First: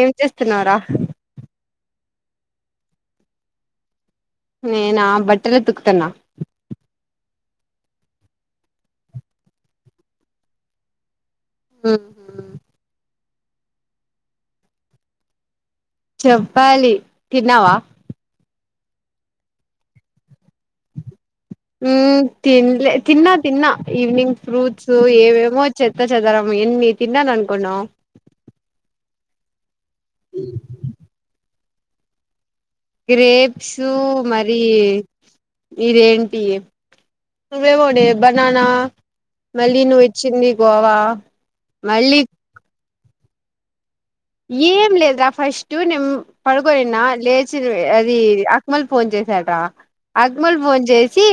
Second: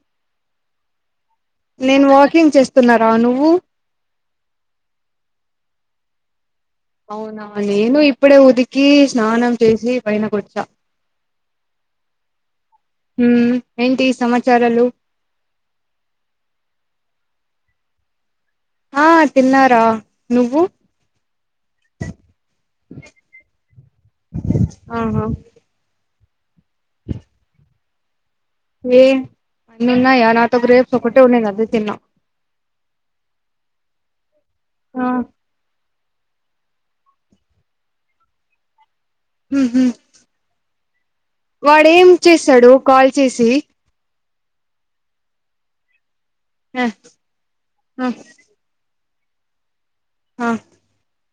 ఏం చేస్తున్నావురా నేను వాకింగ్ చేస్తున్నరా నువ్వు నేనా బట్టలు ఉతుకుతున్న అవునా నేను ఇప్పుడే ఉతికి, స్నానం చేసి పైనకొచ్చా ఆ ఉమ్మ్ ఏంటి సమాచారాలు చెప్పాలి తిన్నావా ఆ తిన్నారా నువ్వు ఉమ్మ్ తిన్లే తిన్నా తిన్నా ఈవినింగ్ ఫ్రూట్స్ ఆహా ఏవేమో వచ్చేది త్త చదరం మనం ఎన్ని తిన్నలి అనుకున్నాం ఏ అన్నున్నయ నాతో గ్రేప్స్ ఒకటే ఉన్నాయి అది తిన్నం గ్రేప్సు మరి ఆ ఇదేంటి అదే పోనీ బనానా హ్మ్ మళ్లీ హు నువిచ్చింది గోవా వా వాడేం చేశాడు కాల్ చేసి ఏం లేదురా ఫస్ట్ నిమ్ ఆ పడుకోయిన్నా లేచి ఆ అది అక్మల్ ఫోన్ చేసాట ఆ అక్మల్ ఫోన్ చేస్ చి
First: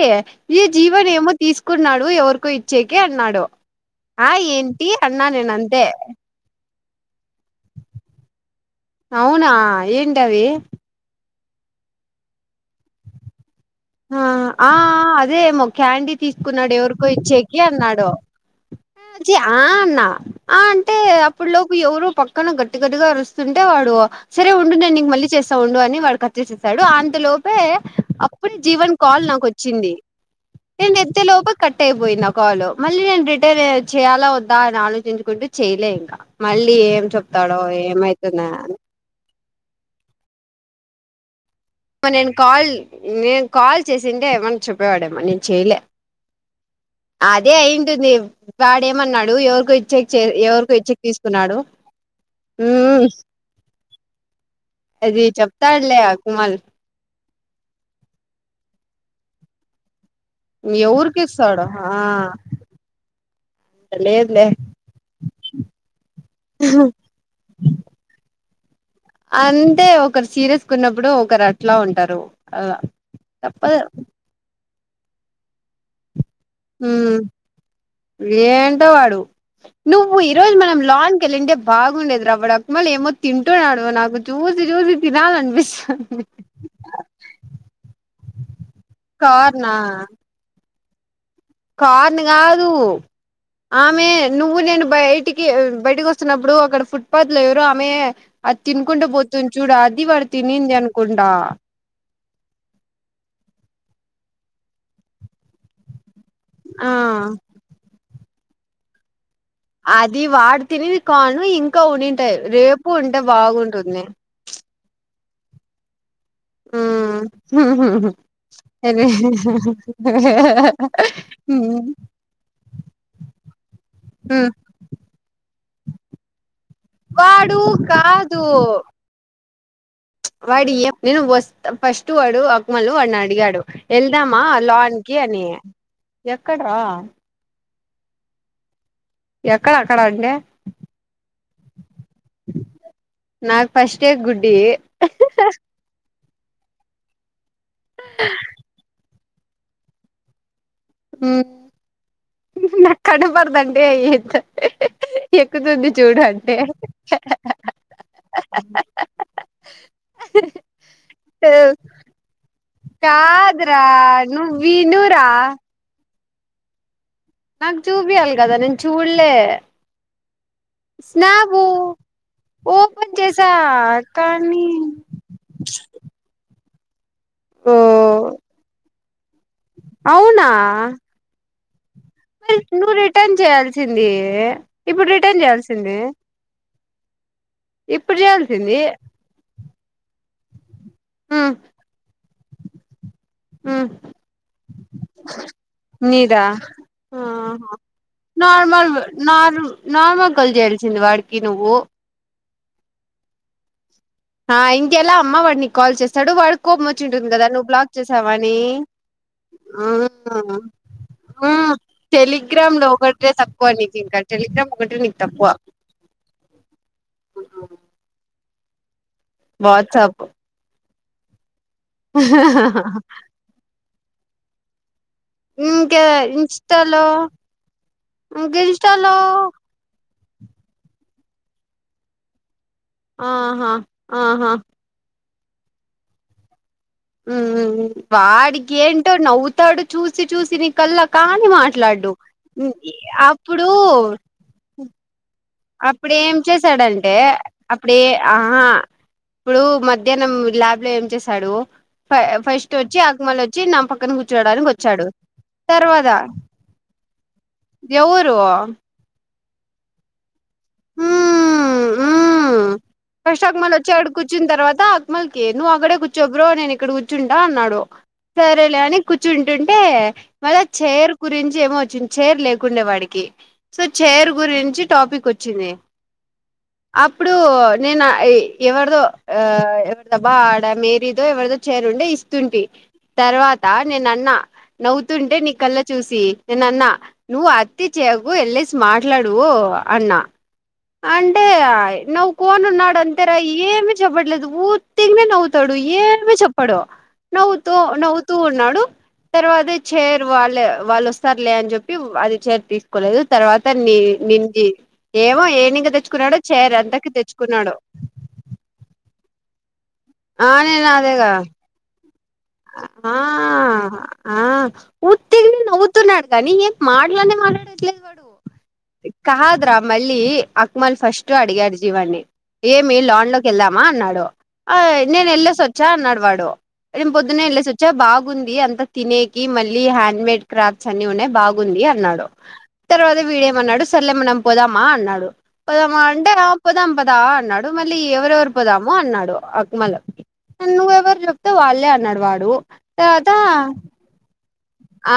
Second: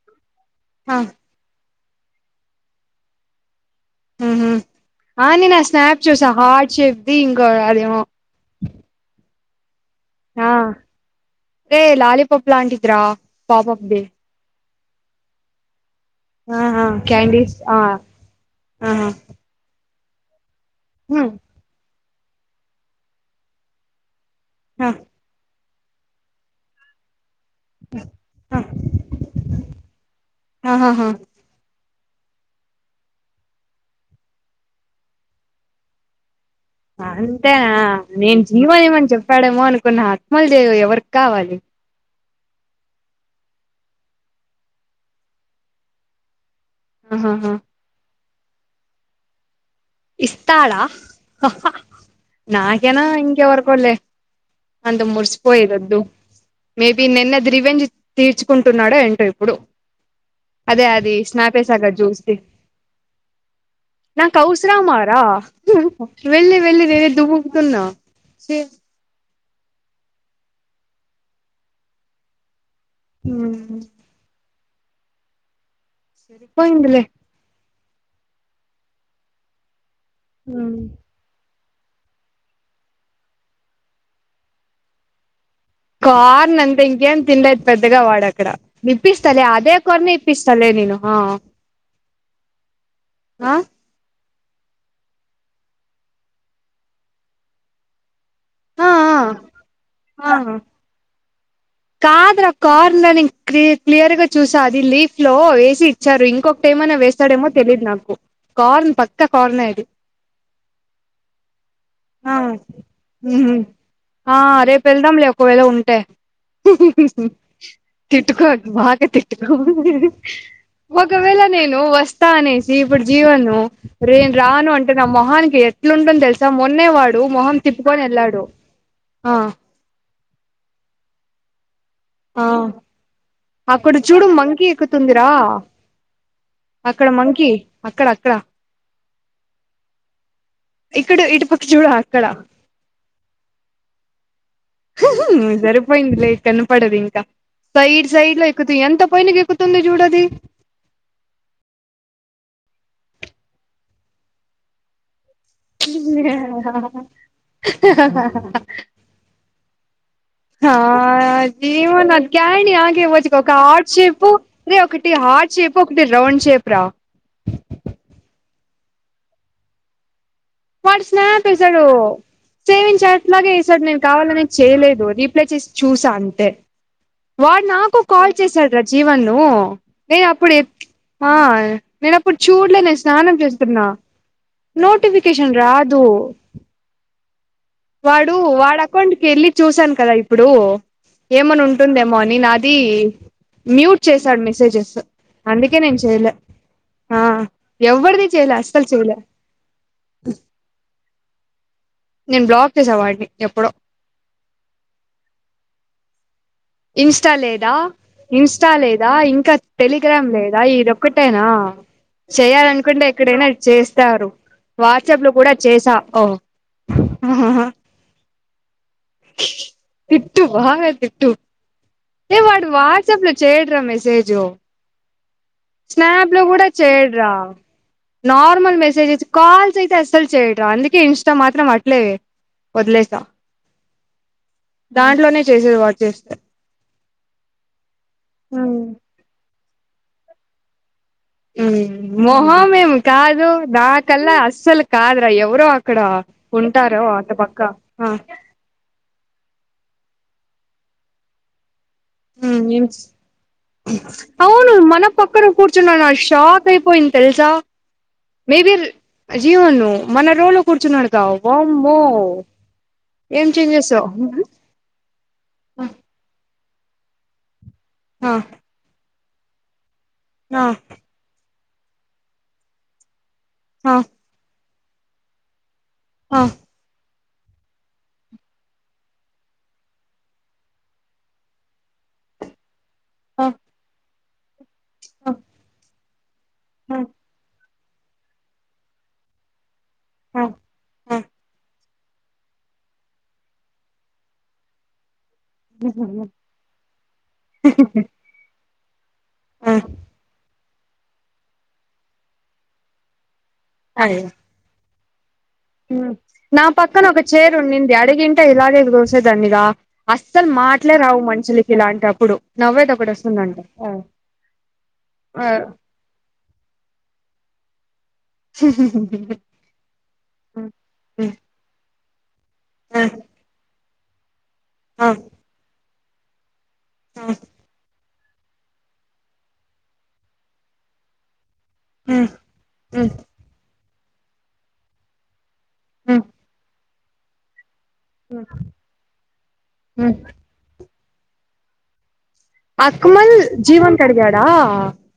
ఏ ఆ జీవన్ ఏమో తీస్ కున్నాడు ఎవరికో ఇచ్చేకి అన్నాడు ఆ హ్మ్ హు ఏంటి అన్నా ఆ నేను ఆ అంతే స్నాప్ చూసా హా చేబ్బి ఇంగోగాడు ఏమో అవునా ఏంటవి రే లాలీపాప్ లాంటిది రా పప్పీది ఆ ఆ అదే మొ క్యాండీ తీసుకున్నాడు ఆహా ఎవరికో క్యాండీస్ ఇచ్చేకి ఆ అన్నాడు ఆహా ఆ అన్నా ఆ అంటే హ్మ్ అప్పుడులోపు ఎవరో పక్కన గట్టి గట్టిగా అరుస్తుంటే వాడు సరే ఉండు ఆ నేను నీ మళ్ళీ చేస్ సౌండ్ అని వాడు కట్ చేసేసాడు అంతలో అ జీవన్ కాల్ నాకు వచ్చింది నేను ఆహాహా ఎత్తే లోపు కట్ కట్ అయిపోయింది కాల్ మళ్ళీ నేను రిటర్న్ చేయాలా వద్దా అని ఆలోచించుకుంటూ చేయలే ఇంకా మళ్ళీ ఏం అంతే చెప్తాడో ఆ నేను ఏమైతుందా అని జీవనేఏమన్ చెప్ చెప్పాడేమో అనుకున్న అత్మల్ దేవ్ ఎవరికి కావాలి నేను కాల్ నేను కాల్ చేసింటే ఏమన్నా చెప్పేవాడేమ్మ నేను చెయలే ఆహాహా అదే అయింటుంది వాడేమన్నాడు ఎవరికో ఇ ఇస్తాడా హ హ నాకేనా మ్మ్ ఇంకా ఎవరికోలే అందు అది మురిసిపోయేది చెప్తాడులే వద్దు ఆ కుమల్ మే బి నిన్న ద్రివెంజి తీర్చుకుంటున్నాడు ఏంటో ఇప్పుడు అదే అది స్నాప్ ఎవర్కిసాడు ఏసాగా ఆ చూసి లేదులే [unintelligible] వెళ్లి వెళ్ళి వేరే దూకుతున్న చి అంటే ఒకరు సీరియస్ ఉన్నప్పుడు ఒకరు అట్లా ఉంటారు అలా హు తప్పదు సరి పోయిందిలే మ్మ్ ఏంటో వాడు నువ్వు ఈ రోజు మనం లాన్ కి వెళ్ళింటే బాగుండేది వాడు అక్మళ్ళ ఏమో తింటున్నాడు నాకు చూసి చూసి తినాలినిపింసి కాన్ అంతే ఇంకా ఏం తినలేదు పెద్దగా వాడు ఆ అక్కడ ఇప్పిస్తాలే అదే కోని ఇప్పిస్తాలే నేను ఆహా కార్ని కాదు ఆ ఆమె నువ్వు నేను బయటికి బయటకి వస్తున్నప్పుడు అక్కడ ఫుట్పాత్ లో ఎవరు ఆమె అది ఆ తినుకుంటడా పోతుంది చూడా అది వాడు ఆ తినింది అనుకుంటా కాదురా కార్నర్ న క్ క్లియర్ గా చూసా అది లీఫ్ లో వేసి సారు ఇంకొ ఒకటి ఆ ఏమైనా వేస్తాడేమో తెలీయదు నాకు కార్న్ పక్క అది వాడి తినేది కాను ఇంకా ఉండింటే ఆ రేపు ఉంటే ఉహు బాగుంటుంది ఆ రేపు వెళ్దాంలే ఒకవేళ ఉంటే ఉమ్ తిట్టుకోబాగా తిట్టుకో ఒకవేళ నేను వస్తా అనేసి ఇప్పుడు జీవను రేను రాను అంటే నా మొహానికి ఎ ఎట్లా ఉంటుంది తెలుసా మొన్నే వాడు మొహం తిప్పుకొని వెళ్ళాడు ఆహా వాడి ఎ నేను వస్ ఫస్ట్ వాడు ఆ ఆకామాలు అన్నాడు దగాడు అక్కడ చూడు వెళ్దామా మంకీ లాన్ కి ఎక్కుతుందిరా అని ఎక్కడ రా అక్కడ మంకీ అక్కడ అక్కడ అక్కడ అంటే ఇక్కడ ఇటుపక్క చూడ అక్కడ నాకు ఫస్టే గుడ్డి సరిపోయింది లే కనపడదు ఇంకా సైడ్ సైడ్లో ఎక్కుతాయి ఎంత పైనకు ఎక్కుతుంది చూడు అది ఉహు ఉహు నాకు కనబడదు అంటే ఎ ఆహా ఏమో నాకు [inaudible] ఏం మంచిగా ఒక కాదురా హార్ట్ షేప్ నువ్వు రే ఒకటి వినురా హార్ట్ షేప్ ఒకటి రౌండ్ షేప్ రా నాకు చూపియ్యాలి కదా నేను చూడలే వాడు స్నాప్ స్నాపు వేసాడు సేవింగ్ ఓపెన్ చాట్ చేసా మరి ఎసాడు నేను కావాలనే కానీ చేయలేదు రీప్లై చేసి చూసా అంతే వాడు నాకు కాల్ ఓ చేశాడు రా జీవను ఎ అవునా అప్పుడుా ఆ నేను అప్పుడు మరి చూడలే నువ్వు నేను స్నానం రిటర్న్ చేస్తున్నా చేయాల్సింది ఇప్పుడు రి నోటిఫికేషన్ రాదు ఇప్పుడు వాడు చేయాల్సింది వాడ్ అకౌంట్ కి వెళ్ళి చూసాను కదా ఇప్పుడు ఉమ్ ఏమని ఉంటుందేమోని నాది ఉమ్ మ్యూట్ చేశాడు మెసేజెస్ అందుకే నేను చెయలే నీదా ఆ ఆహా ఎవరిది చేయలే అస్సలు నార్మల్ చెయలే నార్ నార్మల్ కల్ చేయాల్సింది వాడికి నువ్వు [unintelligible] వాడిని ఎప్పుడో ఆ ఇంకెలా అమ్మ వాడిని కాల్ చేస్తాడు వాడు ఇంస్టా లేదా ఇన్స్టా లేదా ఇంకా టెలిగ్రామ్ ఉమ్ లేదా ఇదిొక్కటైనా ఉమ్ టెలిగ్రామ్ లో చేయాలనుకుంటే ఒకటే ఎక్కడైనా తక్కువ నీకు ఇంకా చేస్తారు టెలిగ్రామ్ ఒకటే నీకు వాట్సాప్ లో తక్కువ కూడా చేసా ఓ హహ వాట్సాప్ తిట్టు బాగా తి టూ ఏ వాడు వాట్సాప్ లో చేయడురా మెస్ జయజో ఇంకా స్నాప్ లో కూడా ఇన్స్టాలో చేయడ రా ఇంక నార్మల్ మెసేజ్ ఇన్స్టాలో కాల్స్ అయితే అస్ అస్సలు చెయ్యడు అందుకే ఇన్స్టా మాత్రం అట్లే వదిలేసా ఆహా ఆహా దాంట్లోనే చేసేది వాడు చేస్తే హ్మ్ వాడ్కి ఏంటో నవ్వు తడు చూసి చూసి ని కల్ల హ్మ్ మొహంఎమి కాదు నాకల్లా అస్సల కాద్ అప్పుడ ఏం చేసాడంటే అటు పక్క అప్పుడు ఆ ఆహా ఇప్పుడు మధ్యాహ్నం ల్యాబ్ లో ఏం చేశాడు కూర్చోడానికి అవును మన వచ్చాడు పక్కన కూర్చున్నా నా తర్వాత షాక్ అయిపోయింది తెలుసా ఎవరు మేబి జీవను మన రోలు కూర్చున్నాడుగా హ్మ్ వామ్మో హ్మ్ ఫస్ట్ ఏం అక్మల్ వచ్చి చేంజెస్ ఆ అడ కూర్చున్న తర్వాత అకమల్కి నువ్ అక్కడె కూర్చోబ్రో నేన్ ఇక్కడ కూర్చుంటా అన్నాడు ఆ సరే లే అని కూర్చుంటుంటే మళ్ళ ఆ చేర్ కురించి ఏమో వచ్చింది చైర్ లేకుండే వాడికి సో ఆ చేేర్ గురించి టాపిక్ వచ్చింది ఆ అప్పుడు నేను ఎవరిదో ఆ ఎవరిదబా ఆడ మేరీదో ఎవరిదో చేరుండే ఇస్తుంటే ఆ తర్వాత నేను అన్న నవ్వుతుంటే నీ కల్లా చూస్త సి న నాన్నా ఆ నువ్ తి చేకు ఎల్ళసి మాట్లాడువు అన్నా ఆ ఆ అంటే నవవు కోను నాడు అంతరా ఏమి చబట్లదు ఊతిింగ్ నవవు తాడు ఏమి చెప్పడు నవ్వుతూ నవ్వుతూ ఉన్నాడు తర్వాత చేరు వాళ్ళ వాళ్ళు వస్తారు లే అని చెప్పి అది చర తీసుకోలేదు తర్వాత నీ అదే నింగి ఏమో ఏ నా పక్కన ఒక చీర ఉంది. అదిగింట ఇలాగే దన్నురా అస్సలు ఆ నేను మాటలే రావు అదేగా మనుషులకి ఇలాంటిప్పుడు ఆ ఆ ఉతగనే ఊగుతున్నడు కానీ ఏం మాట్లాడని మాట్లాడారు. [unintelligible] కాదురా మళ్ళీ అక్మల్ ఫస్ట్ అడిగారు జీవాన్ని ఏమి లోన్ డ కి వెళ్దామా అన్నాడు. [inaudible] ఆ నేను వెల్లేసివచ ఎలా నడవాడు నేను వెల్లేసివచియా ఉంది అంత తినేకి మళ్ళీ హ్యాండ్ మేడ్ క్రాఫ్ట్స్ అన్ని ఉన్నాయి. బాగు ఉంది అన్నాడు తర్వాత వీడేమన్నాడు సర్లే మనం పోదామా అన్నాడు పోదామా అంటే ఆ పోదాం పద దా అన్నాడు మళ్ళీ ఎవరెవరి పోదాము అన్నాడు ఆకుమల నువ్వెవరు చెప్తే వాళ్లే వ నడవర్ అక్మల్ జీవన్ కడగాడా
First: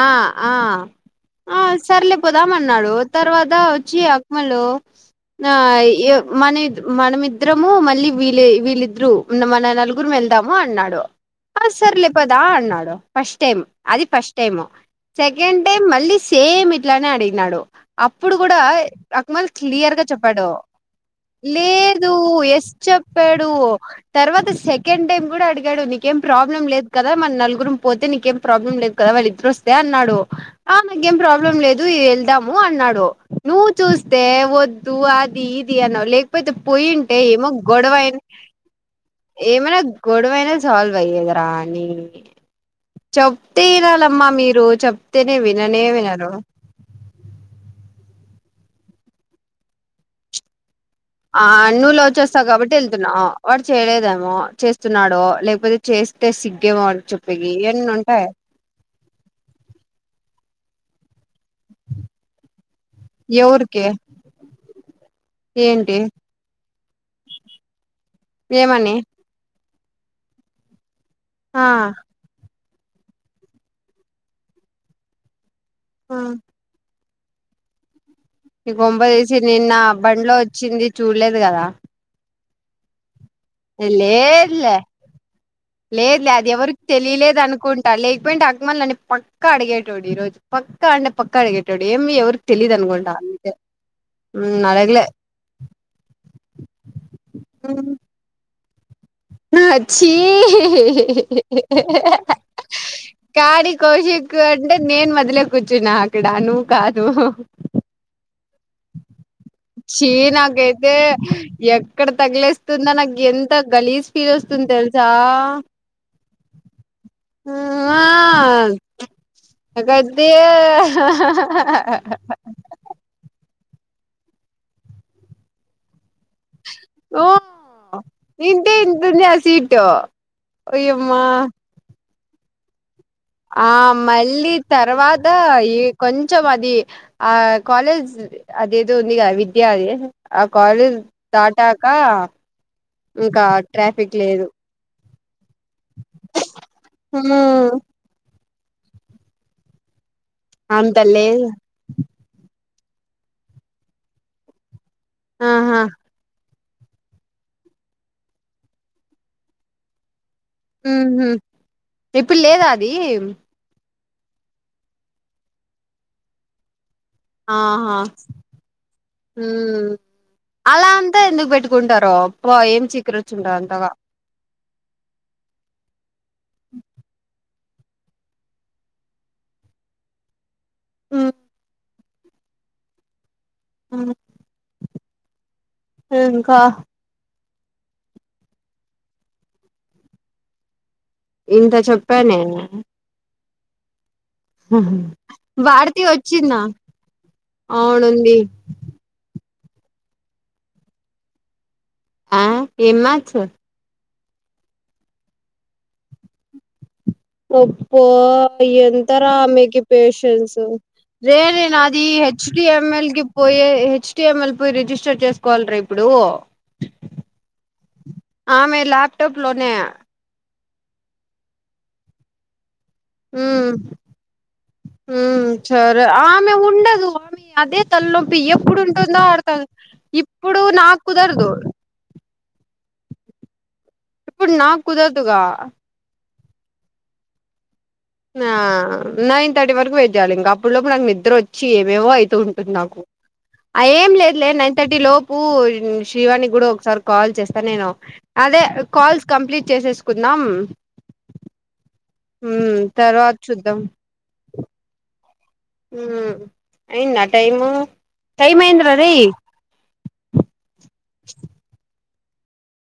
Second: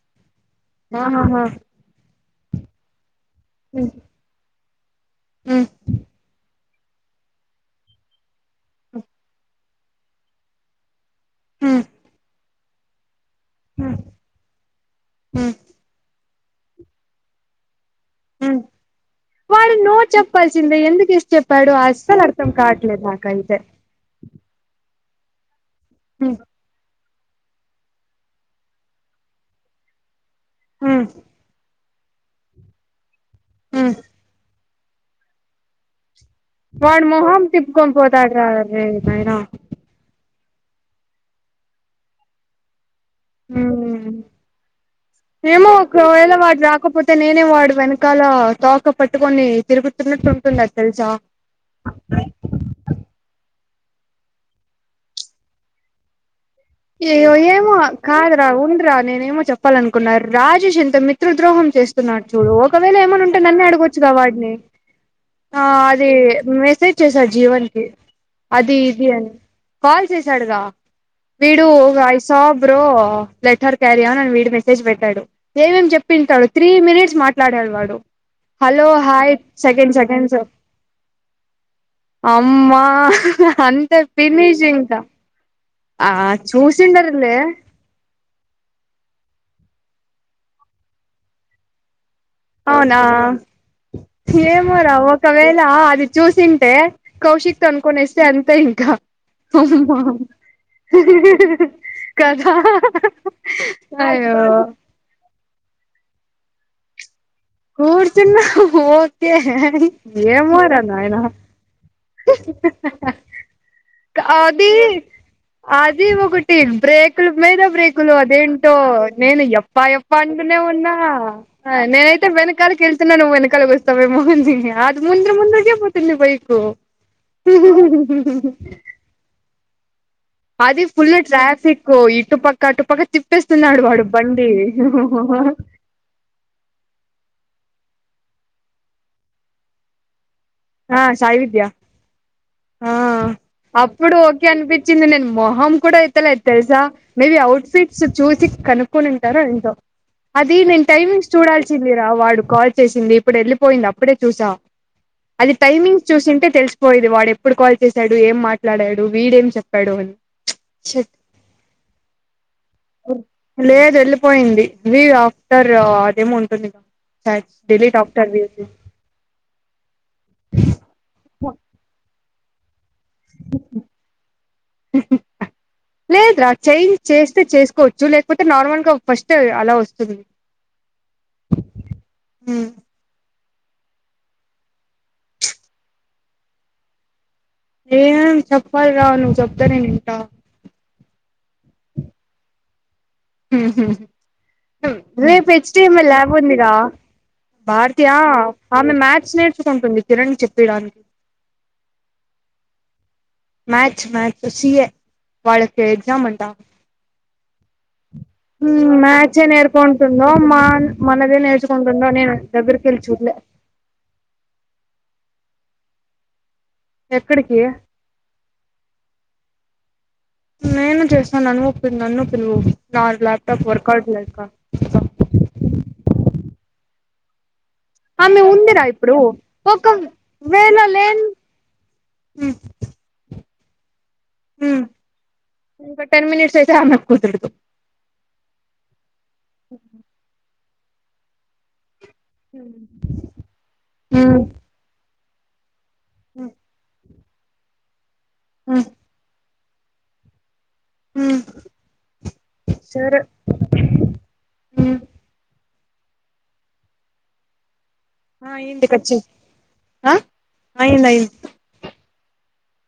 ఆ ఆ అ సరే మళ్ళీ పోదాం అన్నాడు. తర్వాత వచ్చి అక్మలు నా అయ్యో మని మనమిద్దరము మళ్ళీ వీళ్ళిద్దరు మన నలుగురం వెళ్దాము అన్నాడు. ఆ సర్లే పదా అన్నాడు ఫస్ట్ టైమ్ అది ఫస్ట్ టైము సెకండ్ టైమ్ మళ్ళీ స్ సేమ్ ఇట్లానే అడిగినాడు. అప్పుడు కూడా అక్మల్ వాడు నో క్లియర్గా చెప్పాడు చెప్పాల్సిందే ఎందుకు ఎస్ చెప్పాడు లేదు అస్సలు అర్థం ఎస్ కావట్లేదు చెప్పాడు తర్వాత సెకండ్ టైమ్ కూడా అ డు నీకేం నాకైతే ప్రాబ్లం లేదు కదా మన నలుగురం పోతే నీకేం ప్రాబ్లం లేదు కదా వాళ్ళిద్దరుొస్తే అన్నాడు ఆ మీకేం ప్రాబ్లమ్ లేదు వెళ్దాము అన్నాడు నువ్వు చూస్తే వద్ తూ అదిీ ఇదిి అన వలే యితే వాడు పోొయింటే మొహం ఏమో తిప్పుకొని గొడవైనా పోతాడు రా రే నాయనా ఏమైనా గొడవైనా సాల్వ్ అయ్యదరాని చ ఏమో విననే వినరు ఒకవేళ వాడు రాకపోతే నేనే వాడు వెనక చాలా తాక పట్టుకొని తిరుగుతున్నట్టు వుంటుంది ఆ నువ్లో వచ్చేస్తావు కాబట్టి వెళ్తున్నావ వాడు చేయలేదేమో చేస్తున్నాడో లేకపోతే చేస్తే సిగ్ ఏయ్యో ఏమో కాదరా ఉండరా నేనే ఏమో చెప్పాలనుకున్నారు. రాజ చింతమ పిత్రృద్రోహం చేస్తున్నాడు చూడు ఒకవేళ ఏమైన్నా ఉంటే నన్ను ఎవరికి అడగొచ్చుగా వాడిని ఆ ఏంటి అది. వచ్చేసారు జీవన్నికి అది ఏమని ఇద అ కాల్ చేసాడుగా ఆ విడు వయిసాబ్ ఇప్పుో లెటర్ క్యారీ అవ్వ నన్న వీడి మెసేజ్ పెట్టాడు. ఏమేం చెప్పింటాడు త్రీ మినిట్స్ మాట్లాడేడు వాడు న హలో హాయ్ గంపదసి నిన్న సెకండ్ బండ్లో సెకండ్స్ వచ్చింది చూడలేదు కదా అమ్మ అంతే ఫినిష్ ఇంకా ఆ లేదు లే అది ఎవరికి చూసిండరులే తెలియలేదు అనుకుంటారు లేకపోయినా అగమల్ని ప పక్క అడిగేటోడు ఈరోజు పక్క అంటే పక్క అడిగేటోడు ఏమి ఎవరు అవునా ఏమోరా అడగలే ఒకవేళ అది చూసింటే కౌశిక్ త అనుకునేస్తే అంతే కా చ్చి కదా కాడి అయ్యో కోశికు అంటే నేను మొదలే కూర్చు నా ఇక్కడ నువు కాదు కూర్చున్న ఒకే ఛీ ఏమో రా నాకైతే నాయనా ఎక్కడ తగిలేస్తుందా నాకు ఎంత గలీజ్ ఫీల్ వస్తుంది అది తెలుసా అది ఒకటి బ్రేకులు మీద ఆ బ్రేకులు అదేంటో నేను ఎప్ప ఎప్ప నాకైతే అంటూనే ఉన్నా నేనైతే వెనకాలకి వెళ్తున్నాను వెనక. కలవస్తా ఏమో అనీ అది ముంద్రు ముంద్రు కే పోతుంది. చిన్న బైకు ఊ ఇంతే ఇంత ఉంది ఆ సీటు అది ఫుల్ ఓయమ్మా ట్రాఫిక్ ఇ టు పక్క టటు పప్పక్క ఆ మళ్ళీ తర్వాత ఈ కొంచెం అది ఆ కాలేజ్ అదియేదో ఉందిగా విద్య దే ఆ సాయి విద్య ఆ ఇంకా ట్రాఫిక్ అప్పుడు లేదు ఓకే అనిపించింది నేను హామ్ కూడా ఎత్తలేద తెలుసా మేబి అఔట్ హ్మ్. ఫిట్స్ చూసి కనుకోనింటారా ఏంటో. అది నేను అంత టైమింగ్స్ లేదు చూడాల్సిందిరా వాడ్ కాల్ చేసింది ఇప్పుడు వెళ్ళిపోయింది అప్పుడే చూసా అది ఆహా టైమింగ్స్ చూసింటే తెల్సు పోయేది వాడు ఎప్పుడు కాల్ చేశాడు ఏం మాట్లాడాడు వీడేం చెప్పాడు అని ఉమ్ షట్ హు ఇప్పుడు లేదా అది పోయింది వ్యూ ఆఫ్టర్ అదేమో ఉంటుంది గా చట్ ఆహా డిలీట్ ఆప్షన్ చేసి మ్ అలా అంతా ఎందుకు పెట్టుకుంటారో అబ్బా ఏం చిక్ కిరిచ్చింద అంతగా లేదు రా చేంజ్ చేస్తే చేసుకోవచ్చు లేకపోతే నార్మల్గా ఫస్ట్ అలా వస్తుంది మ్ ఉమ్ అవును ఉమ్ ఇంకా ఏమ్ చెప్పాలి రా నువ్వు చెప్తే నేన్ ఇంట ఇంక చెప్పా నే ఉంహు హు రేపు H T M Bharati L lab వచ్చిందా ఉందిగా భారతీయ ఆ అవునుంది ఆమె మాథ్స్ నేర్ చూసుకుంటుంది కిరణ్ చెప్పిడానికి ఆ ఎమ్మ మ్యాచ్ మ్యాచ్ సి ఏ వాళ్ళకి ఎగ్జామ్ అంటా ఒప్పో ఎంతరా మ్యాథ్సే మీకు నేర్చుకుంటుందో మా పేషన్స్ మనదే రే నేను అది నేర్చుకుంటుందో నేను హెచ్ టి దగ్గరికి వెళ్ళి ఎంఎల్ కి చూడలే పోయె హెచ్ టిఎంఎల్ పోయి రిజిస్టర్ చేస్ కోల్రా ఇప్పుడు ఎక్కడికి ఆమె లాప్టాప్ లోనే నేను చేస్తాను నను నన్ను పిలువు నా ల్యాప్టాప్ ఉమ్ వర్క్ అవట్లేదుకా ఉమ్ సరే ఆ ఆమె ఉండదు ఆమె అదే తలనొప్పి ఆమె ఎప్పుడు ఉందిరా ఇప్పుడు ఉంటుందో అర్తం ఒక ఇప్పుడు వేళ నాకు లేన్ కుదరదు ఉమ్ ఇప్పుడు నాకు కుదరదుగా చేస్తే ఆమెకి కుదరదు ఆ నైన్ థర్టీ వరకు వెయిట్ చేయాలి ఇంగ అప్ అప్పుడు లోపు నాకు నిద్ర వచ్చి ఏవో అవుత ఉంటుంది నాకు అ ఏం లేదులే మ్మ్ నైన్ థర్టీ లో పన్ శ్రీవాణి కూడా ఒకసారి కాల్ చేస్తా నేను అదే మ్మ్ కాల్స్ కంప్లీట్ చేసేసుకుందాం హ ఉ తర్వాత చూద్దాం మ్మ్ ఎన్న టైము టైం ఆ ఇంది అయిందిరా కచ్చి రేయ్ ఆ అయింది అయింది